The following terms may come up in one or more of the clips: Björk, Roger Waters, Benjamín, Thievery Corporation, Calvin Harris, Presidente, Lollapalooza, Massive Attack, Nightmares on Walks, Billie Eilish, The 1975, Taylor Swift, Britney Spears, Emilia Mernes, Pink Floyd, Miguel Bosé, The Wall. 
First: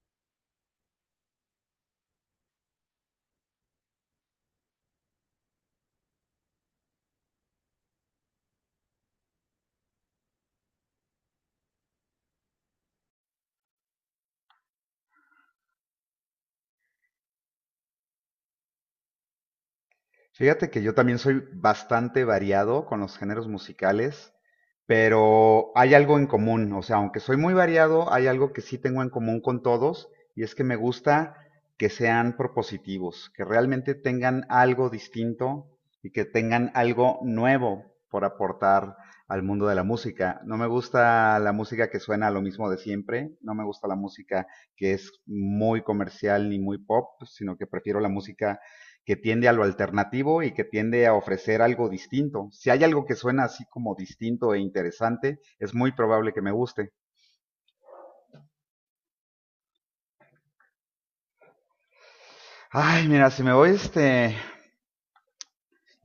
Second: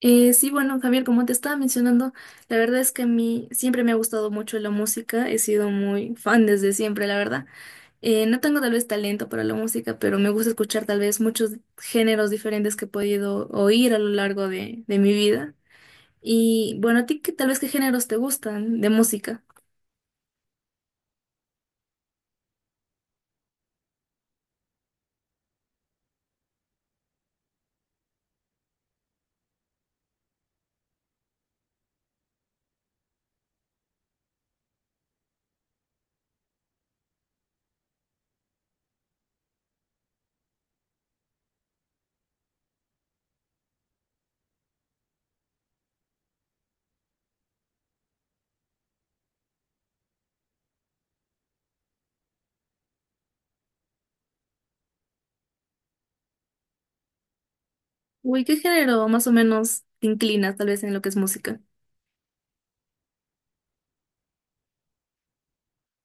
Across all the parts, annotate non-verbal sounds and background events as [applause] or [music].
Sí, bueno, Javier, como te estaba mencionando, la verdad es que a mí siempre me ha gustado mucho la música, he sido muy fan desde siempre, la verdad. No tengo tal vez talento para la música, pero me gusta escuchar tal vez muchos géneros diferentes que he podido oír a lo largo de mi vida. Y bueno, ¿a ti qué, tal vez qué géneros te gustan de música? Fíjate que yo también soy bastante variado con los géneros musicales, pero hay algo en común. O sea, aunque soy muy variado, hay algo que sí tengo en común con todos, y es que me gusta que sean propositivos, que realmente tengan algo distinto y que tengan algo nuevo por aportar al mundo de la música. No me gusta la música que suena a lo mismo de siempre, no me gusta la música que es muy comercial ni muy pop, sino que prefiero la música que tiende a lo alternativo y que tiende a ofrecer algo distinto. Si hay algo que suena así como distinto e interesante, es muy probable que me guste. Uy, ¿qué género más o menos te inclinas tal vez en lo que es música? Ay, mira, si me voy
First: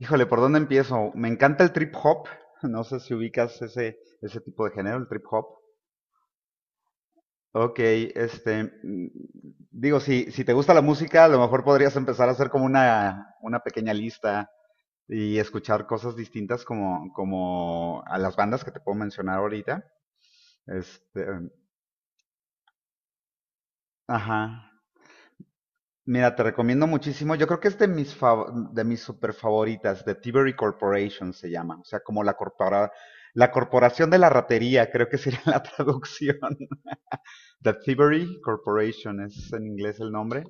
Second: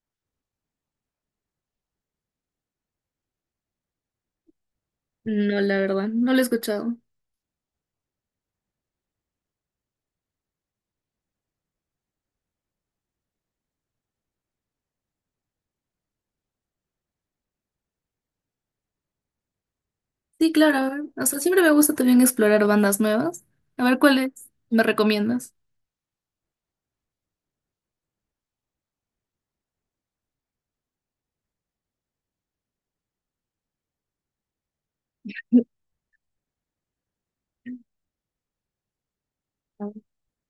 Híjole, ¿por dónde empiezo? Me encanta el trip hop. [laughs] No sé si ubicas ese tipo de género, el trip hop. No, la verdad, no lo he escuchado. Ok, digo, si te gusta la música, a lo mejor podrías empezar a hacer como una pequeña lista y escuchar cosas distintas como a las bandas que te puedo mencionar ahorita. Sí, claro, a ver, Este, o sea, siempre me gusta también explorar bandas nuevas. A ver, ¿cuáles Ajá. me recomiendas? Mira, te recomiendo muchísimo. Yo creo que es de mis super favoritas, de Thievery Corporation se llama. O sea, como la corporación de la ratería, creo que sería [laughs] la traducción. The Thievery Corporation es en Ah. inglés el nombre.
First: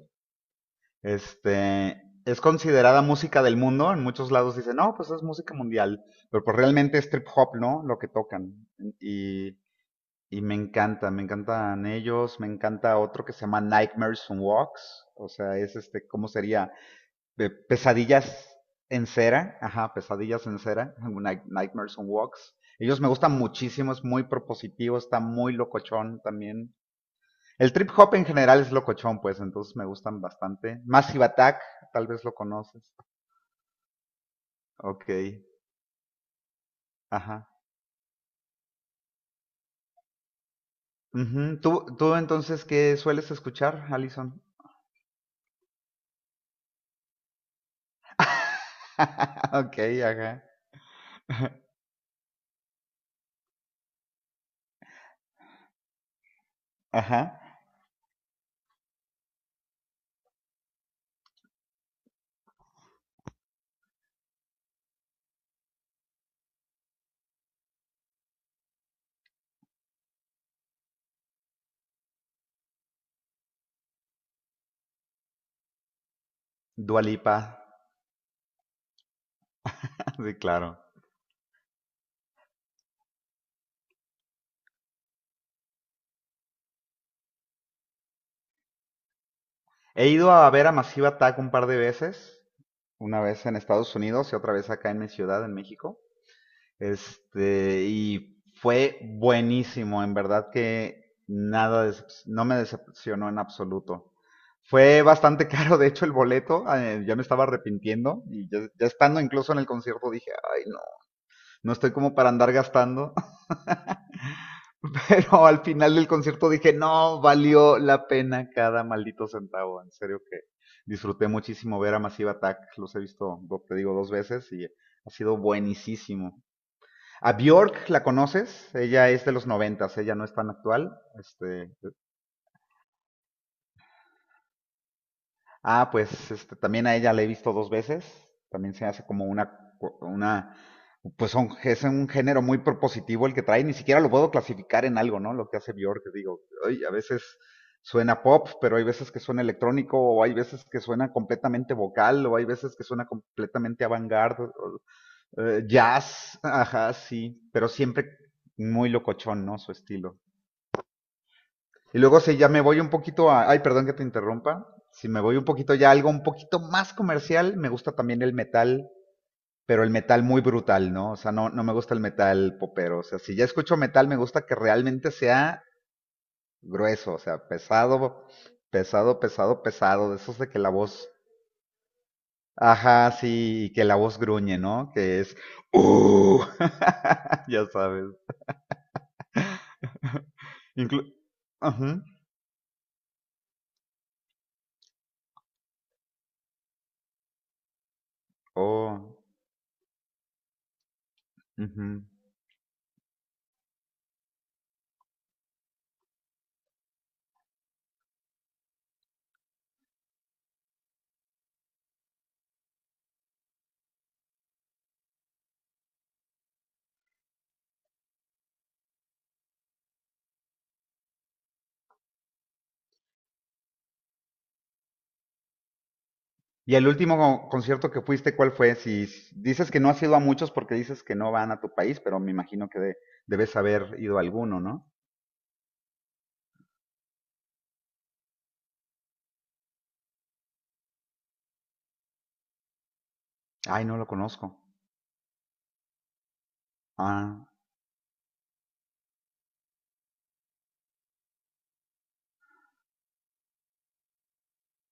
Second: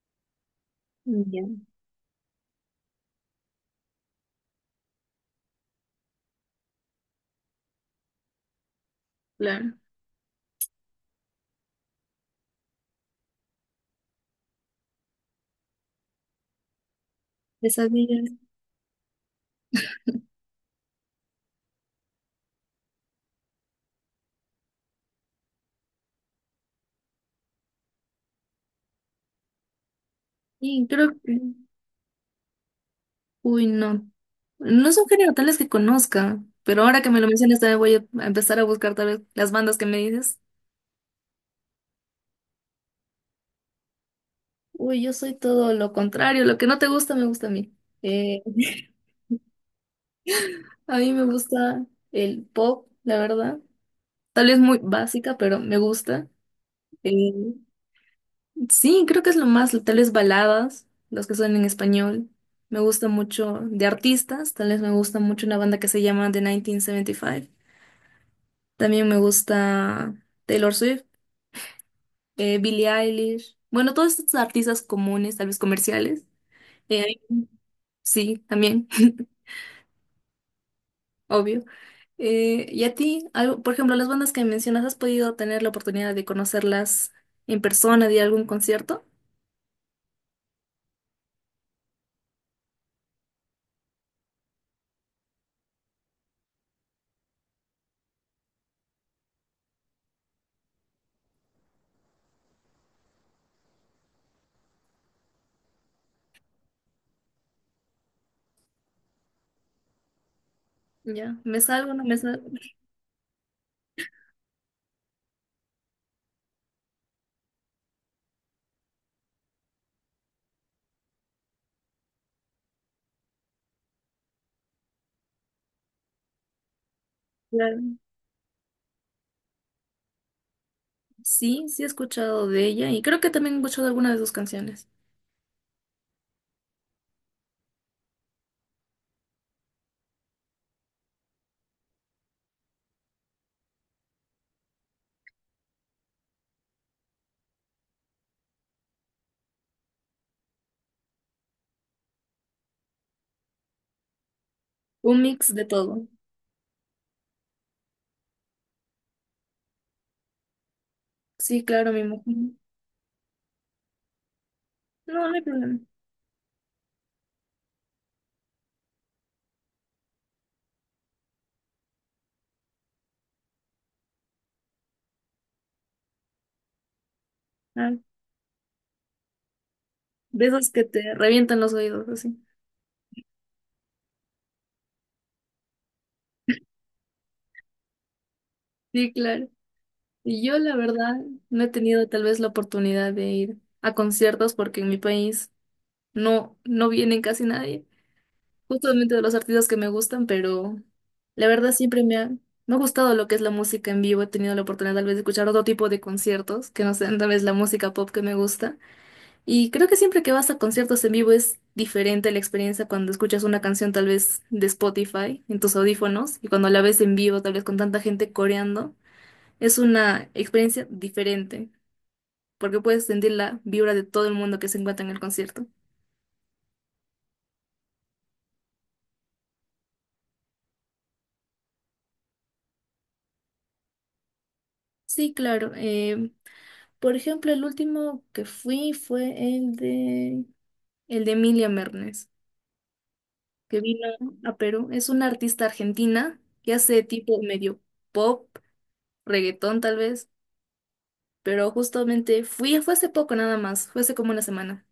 Ya, Este es considerada música del mundo. En muchos lados dicen, no, pues es música mundial. Pero pues realmente es trip hop, ¿no? Lo que tocan. Y claro. Y me encanta, me encantan ellos, me encanta otro que se llama Nightmares on Walks, o sea, es ¿cómo sería? Esas vidas. Pesadillas en cera, ajá, Pesadillas en cera, Nightmares on Walks. Ellos me gustan muchísimo, es muy propositivo, está muy locochón también. El trip hop en general es locochón, pues, entonces me gustan bastante. Y creo Massive que. Attack, tal vez lo conoces. Uy, no. No son Ok, género tales que conozca. Pero ahora que me lo ajá. mencionas, también voy a empezar a buscar tal vez las bandas que me dices. Ujú. ¿Tú entonces qué sueles escuchar, Alison? Uy, yo soy todo lo contrario. Lo que no te gusta, me gusta a mí. Eh, [laughs] [laughs] Ok, ajá. a mí me gusta el pop, la verdad. Tal vez muy básica, pero me gusta. Eh, Ajá. Sí, creo que es lo más, tal vez baladas, los que son en español. Me gusta mucho de artistas, tal vez me gusta mucho una banda que se llama The 1975. También me gusta Taylor Swift, Billie Eilish. Bueno, todos estos artistas comunes, tal vez comerciales. Eh, Dualipa, sí, también, [laughs] [laughs] sí, claro. obvio. ¿Y a ti? Algo, por ejemplo, las bandas que mencionas, ¿has podido tener la oportunidad de conocerlas en persona, de ir a algún concierto? He ido a ver a Massive Attack un par de veces, una vez en Estados Unidos y otra vez acá en mi ciudad, en México. Y fue buenísimo, en verdad que nada, no me decepcionó en absoluto. Fue bastante [laughs] caro, de hecho, el boleto, yo me estaba arrepintiendo y ya estando incluso en el concierto dije, ay, no, Ya, ¿me no estoy salgo? ¿No como me para salgo? andar gastando. [laughs] Pero al final del concierto dije, no, valió la pena cada maldito centavo. En serio que disfruté muchísimo ver a Massive Attack. Los he visto, te digo, dos veces y ha sido buenísimo. A Bjork, ¿la conoces? Ella es de los noventas, ella no es tan actual. Sí, Este, sí he escuchado de ella y creo que también he escuchado alguna de sus canciones. Ah, pues también a ella la he visto dos veces. También se hace como una, es un género muy propositivo el que trae. Ni siquiera lo puedo clasificar en algo, ¿no? Lo que hace Björk, que digo, ay, a veces suena pop, pero hay veces que suena electrónico, o hay veces que suena completamente vocal, o hay veces que suena completamente avant-garde, Un mix de todo. jazz, ajá, sí, pero siempre muy locochón, ¿no? Su estilo. Sí, claro, Y me luego si ya imagino. me voy un poquito. Ay, perdón que te interrumpa. Si me No, no voy hay un poquito problema. ya a algo un poquito más comercial, me gusta también el metal, pero el metal muy brutal, ¿no? O sea, no, no me gusta el metal popero. O sea, si ya escucho metal, me gusta que realmente sea grueso, o sea, Ah, pesado, pesado, pesado, pesado. De esos de de que esas la que voz... te revientan los oídos, así. Ajá, sí, y que la voz gruñe, ¿no? Que es... ¡Uh! [laughs] ya sabes. Sí, claro. Y yo, la Inclu... verdad, no he Ajá. tenido tal vez la oportunidad de ir a conciertos porque en mi país no vienen casi nadie, justamente Oh. de los artistas que me gustan, pero la verdad siempre Ujú. me ha gustado lo que es la música en vivo. He tenido la oportunidad tal vez de escuchar otro tipo de conciertos que no sean tal vez la música pop que me gusta. Y creo que siempre que vas a conciertos en vivo es diferente la experiencia cuando escuchas una canción tal vez de Spotify en tus audífonos y cuando la ves en vivo tal vez con tanta gente coreando. Es una experiencia diferente porque puedes sentir la vibra de todo el mundo que se encuentra en el concierto. Y el último concierto que fuiste, ¿cuál fue? Si dices que no has ido a muchos porque dices que no van a tu país, pero me imagino que debes haber ido a alguno, ¿no? Sí, claro. Por ejemplo, el último que fui fue el el de Emilia Mernes, que Ay, no lo vino a conozco. Perú. Es una artista argentina que hace tipo Ah, medio pop, reggaetón tal vez, pero justamente fui, fue hace poco nada más, fue hace como una semana.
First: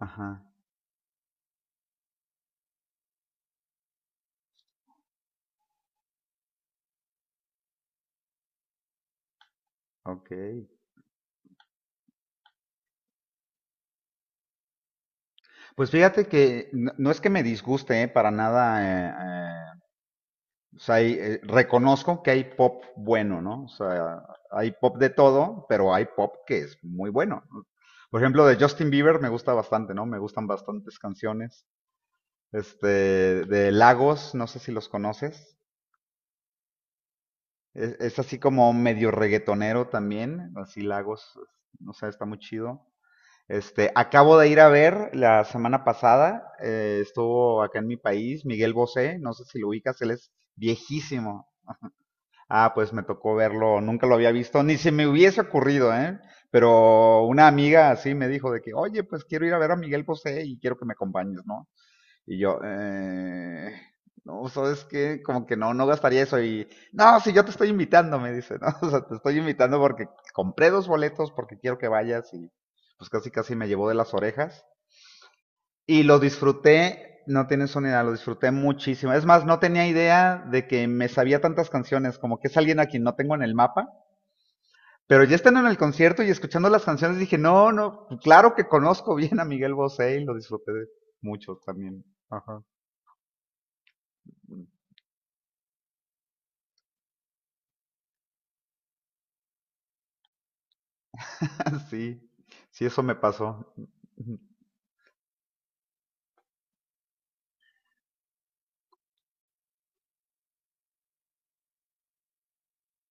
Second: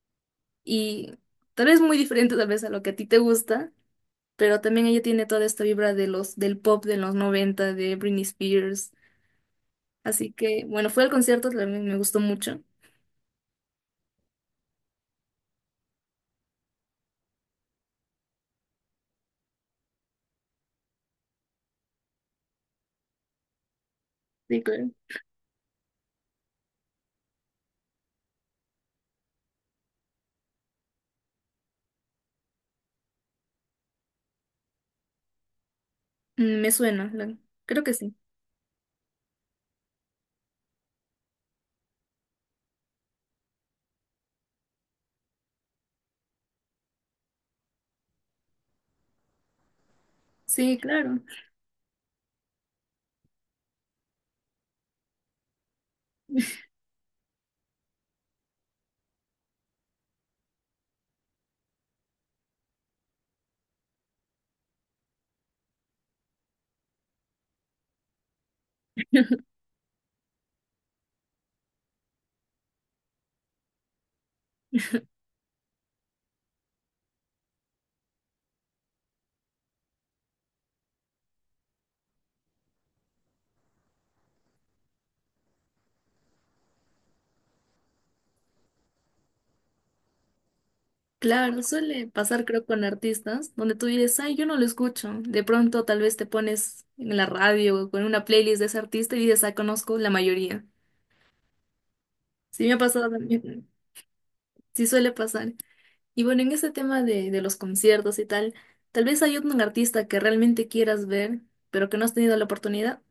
ajá, Y tal vez muy diferente tal vez a lo que a ti te gusta, pero también ella tiene toda esta vibra de del pop de los 90 de Britney Spears. ok. Así que, bueno, fue al concierto, también me gustó mucho. Pues fíjate que no, no es que me disguste, ¿eh? Para nada. eh, eh, o sea, reconozco que hay pop bueno, ¿no? O sea, Sí, hay claro. pop de todo, pero hay pop que es muy bueno, ¿no? Por ejemplo, de Justin Bieber me gusta bastante, ¿no? Me gustan bastantes canciones. este, de Lagos, no sé si los conoces. Mm, me suena, la- creo que Es, sí. es así como medio reggaetonero también, así Lagos, no sé, está muy chido. Acabo de ir a ver la semana pasada, estuvo acá en mi país, Miguel Bosé, no sé si lo ubicas, él es Sí, claro. viejísimo. Ah, pues me tocó verlo, nunca lo había visto, ni se me hubiese ocurrido, ¿eh? Pero una amiga así me dijo de que, oye, pues quiero ir a ver a Miguel Bosé y quiero que me acompañes, ¿no? Y yo, no, ¿sabes qué? Como que no, no gastaría eso. Y, no, si yo te estoy invitando, me dice, ¿no? [laughs] O sea, te estoy invitando porque compré dos boletos porque quiero que vayas y pues casi casi me llevó de las orejas. Y lo disfruté, no tienes una idea, lo disfruté muchísimo. Es más, no tenía idea de que me sabía tantas canciones, como que es alguien a quien no tengo en el mapa. Pero ya estando en el concierto y escuchando las canciones dije, no, no, claro que conozco bien a Miguel Bosé y lo disfruté mucho Claro, también. suele pasar Ajá. creo con artistas donde tú dices, ay, yo no lo escucho. De pronto tal vez te pones en la radio o con una playlist de ese artista y dices, ah, conozco la mayoría. [laughs] Sí, Sí, me ha sí, eso pasado me pasó. también. Sí suele pasar. Y bueno, en ese tema de los conciertos y tal, tal vez hay un artista que realmente quieras ver, pero que no has tenido la oportunidad.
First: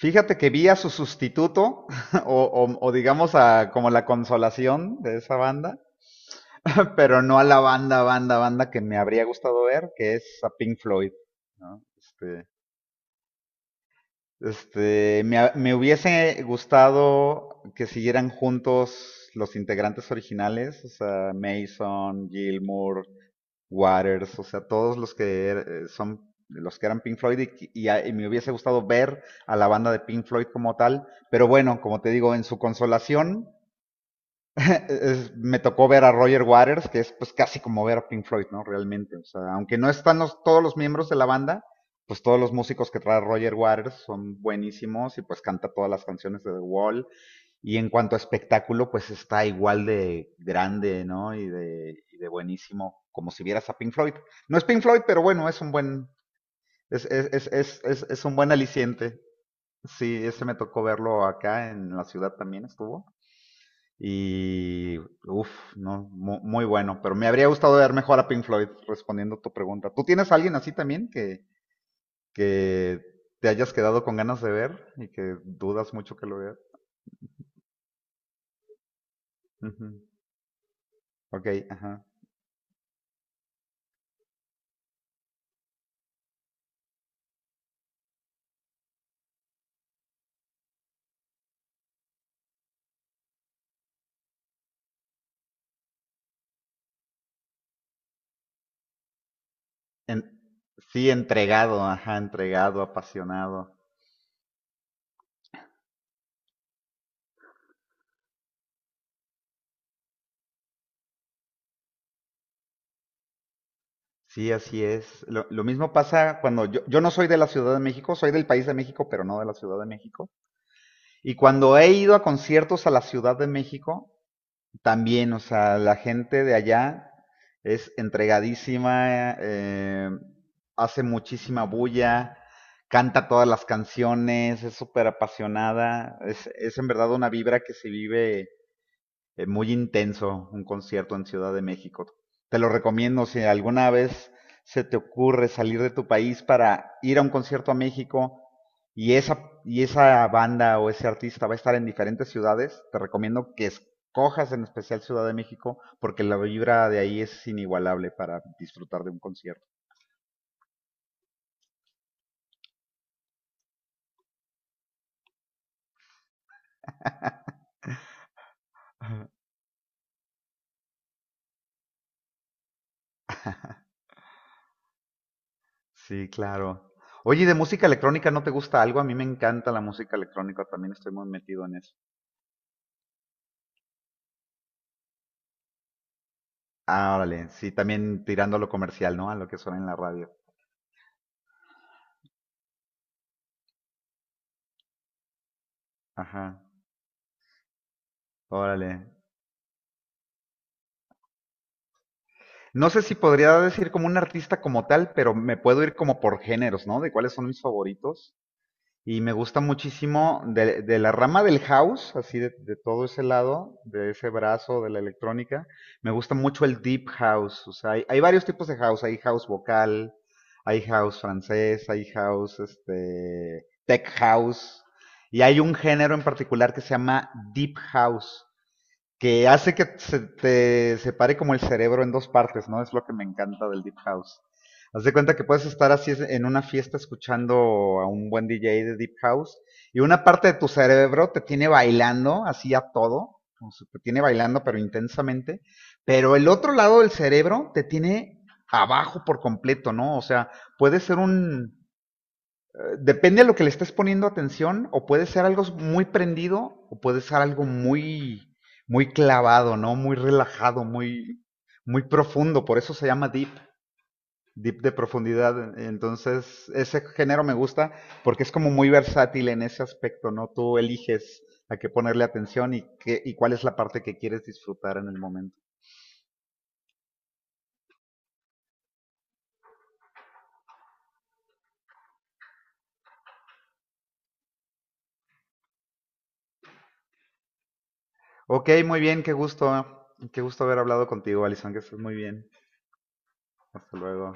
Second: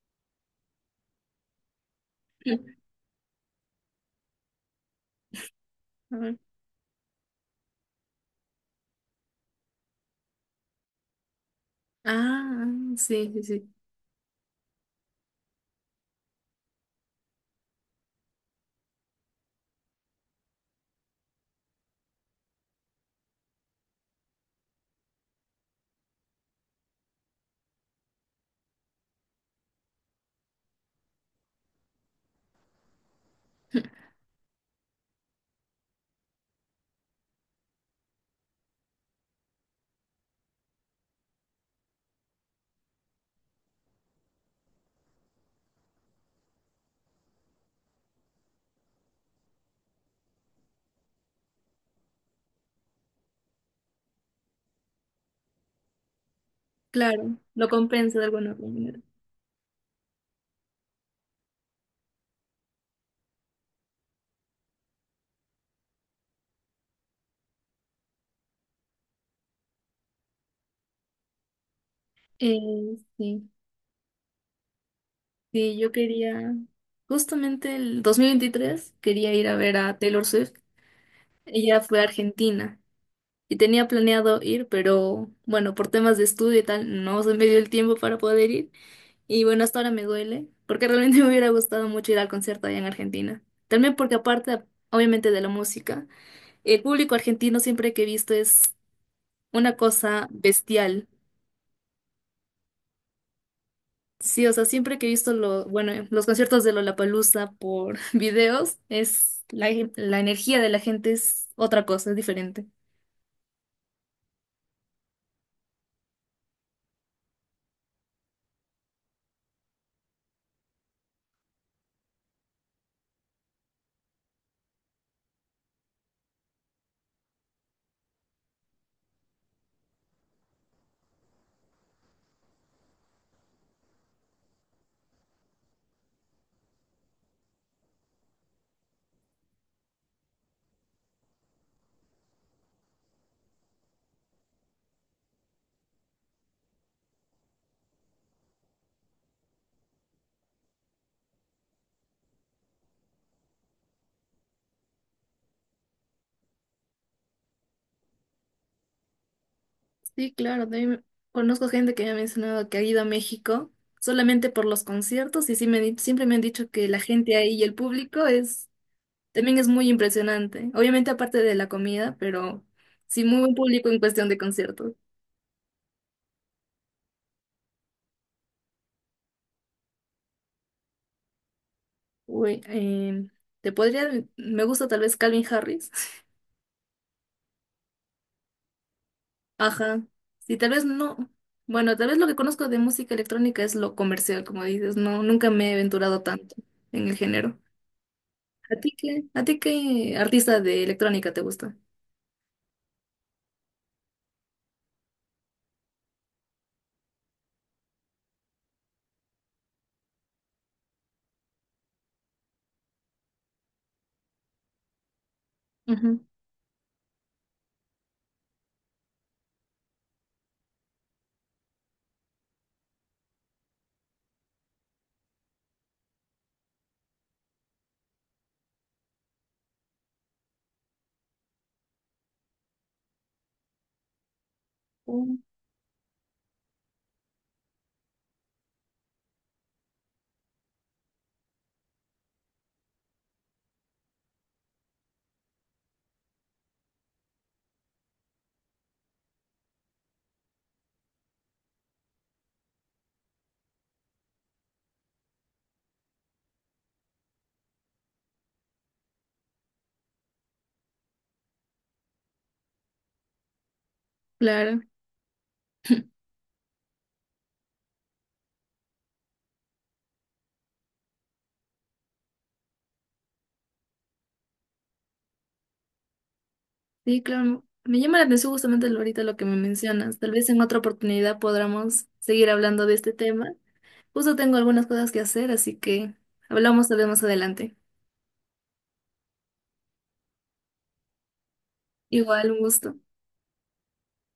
Fíjate que vi a su sustituto, [laughs] o, Sí. o- o digamos a como la consolación de esa banda, A ver. [laughs] pero no a la banda, banda, banda que me habría gustado ver, que es a Pink Floyd, ¿no? Este, Ah, sí, sí, sí. este, me, ha- me hubiese gustado que siguieran juntos los integrantes originales, o sea, Mason, Gilmour, Waters, o sea, todos los que son los que eran Pink Floyd y me hubiese gustado ver a la banda de Pink Floyd como tal, pero bueno, como te digo, en su consolación [laughs] me tocó ver a Roger Waters, que es pues casi como ver a Pink Floyd, ¿no? Realmente, o sea, aunque no están todos los miembros de la banda, pues todos los músicos que trae Roger Waters son buenísimos y pues canta todas las canciones de The Wall y en cuanto a espectáculo, pues está igual de grande, ¿no? y de, buenísimo, como si vieras a Pink Floyd. No es Pink Floyd, pero bueno, es un buen, es, es, Claro, es, lo es, es compensa es de un buen alguna manera. aliciente. Sí, ese me tocó verlo acá en la ciudad también estuvo. Y, uff, no, muy, bueno. Pero me habría gustado ver mejor a Pink Floyd respondiendo a tu pregunta. ¿Tú tienes a alguien así también que, Eh, que te sí, hayas quedado con ganas de ver y que sí, yo dudas mucho que lo quería, veas? justamente el 2023 quería ir a ver a Ujú. Taylor Swift. Ok, Ella fue a ajá. Argentina y tenía planeado ir, pero bueno, por temas de estudio y tal, no se me dio el tiempo para poder ir. Y bueno, hasta ahora me duele, porque realmente [laughs] me hubiera gustado mucho ir al concierto allá en Argentina. También porque aparte, obviamente, de la música, el público argentino siempre que he visto es una cosa En- bestial. sí, entregado, ajá, entregado, apasionado. Sí, o sea, siempre que he visto lo, bueno, los conciertos de Lollapalooza por [laughs] videos, es la energía de la gente es otra cosa, es diferente. Sí, así es. Lo mismo pasa cuando yo no soy de la Ciudad de México, soy del país de México, pero no de la Ciudad de México. Y cuando he ido a conciertos a la Ciudad de México, también, o sea, la gente de allá es entregadísima, hace muchísima bulla, canta todas las canciones, es súper apasionada, es en verdad una vibra que se vive muy intenso, un concierto en Ciudad de México. Te lo recomiendo si alguna vez se te ocurre salir de tu país para ir a un concierto a México y esa, banda o ese artista va a estar en diferentes ciudades, te recomiendo que escojas en especial Ciudad de México porque la vibra de ahí es inigualable para disfrutar de un concierto. Sí, claro, también conozco gente que me ha mencionado que ha ido a México solamente por los conciertos y sí me, di- siempre me han dicho que la gente ahí y el público es también es muy impresionante. Obviamente aparte de la comida, pero sí muy buen público en cuestión de conciertos. Sí, claro. Oye, ¿y de música electrónica no te gusta algo? A mí me encanta la música electrónica, también estoy muy metido en eso. Uy, em, Te podría, me gusta tal vez Calvin Harris. [laughs] Ah, órale, sí, también tirando a lo comercial, ¿no? A lo que suena en la Ajá. radio. Sí, tal vez no. Bueno, tal vez lo que conozco de música electrónica es lo comercial, como dices. No, nunca me he aventurado tanto Ajá, en el género. Órale. A ti qué artista de electrónica te gusta? No sé si podría decir como un artista como tal, pero me puedo ir como por géneros, ¿no? De cuáles son mis favoritos. Y me gusta muchísimo de la rama del house, así de todo ese lado, de ese brazo de la electrónica. Me Ujú. gusta mucho el deep house. O sea, hay varios tipos de house. Hay house vocal, hay house francés, hay house, tech house. Y hay un género en particular que se llama deep house, que hace que se te separe como el cerebro en dos partes, ¿no? Es lo que me encanta del Deep House. Haz de cuenta Mm. que puedes estar así en una fiesta escuchando a un buen DJ de Deep House y una parte de tu cerebro te tiene bailando así a todo, o sea, te tiene bailando pero intensamente, pero el otro lado del cerebro te tiene abajo por completo, ¿no? O sea, puede ser depende a lo que le estés poniendo atención, o puede ser algo muy prendido, o puede ser algo muy, muy clavado, ¿no? Muy relajado, muy, muy profundo. Por eso se llama deep, Claro. deep de profundidad. Entonces, ese género me gusta porque es como muy versátil en ese aspecto, ¿no? Tú eliges a qué ponerle atención y, cuál es la parte que quieres disfrutar en el momento. Sí, claro. Me llama la atención justamente lo- ahorita lo que me mencionas. Tal vez en otra oportunidad podamos seguir hablando de este tema. Justo tengo algunas cosas que hacer, así que hablamos tal vez más adelante. Ok, muy bien, qué gusto. Qué gusto haber hablado contigo, Alison, que estés muy bien. Igual, un gusto. Hasta luego.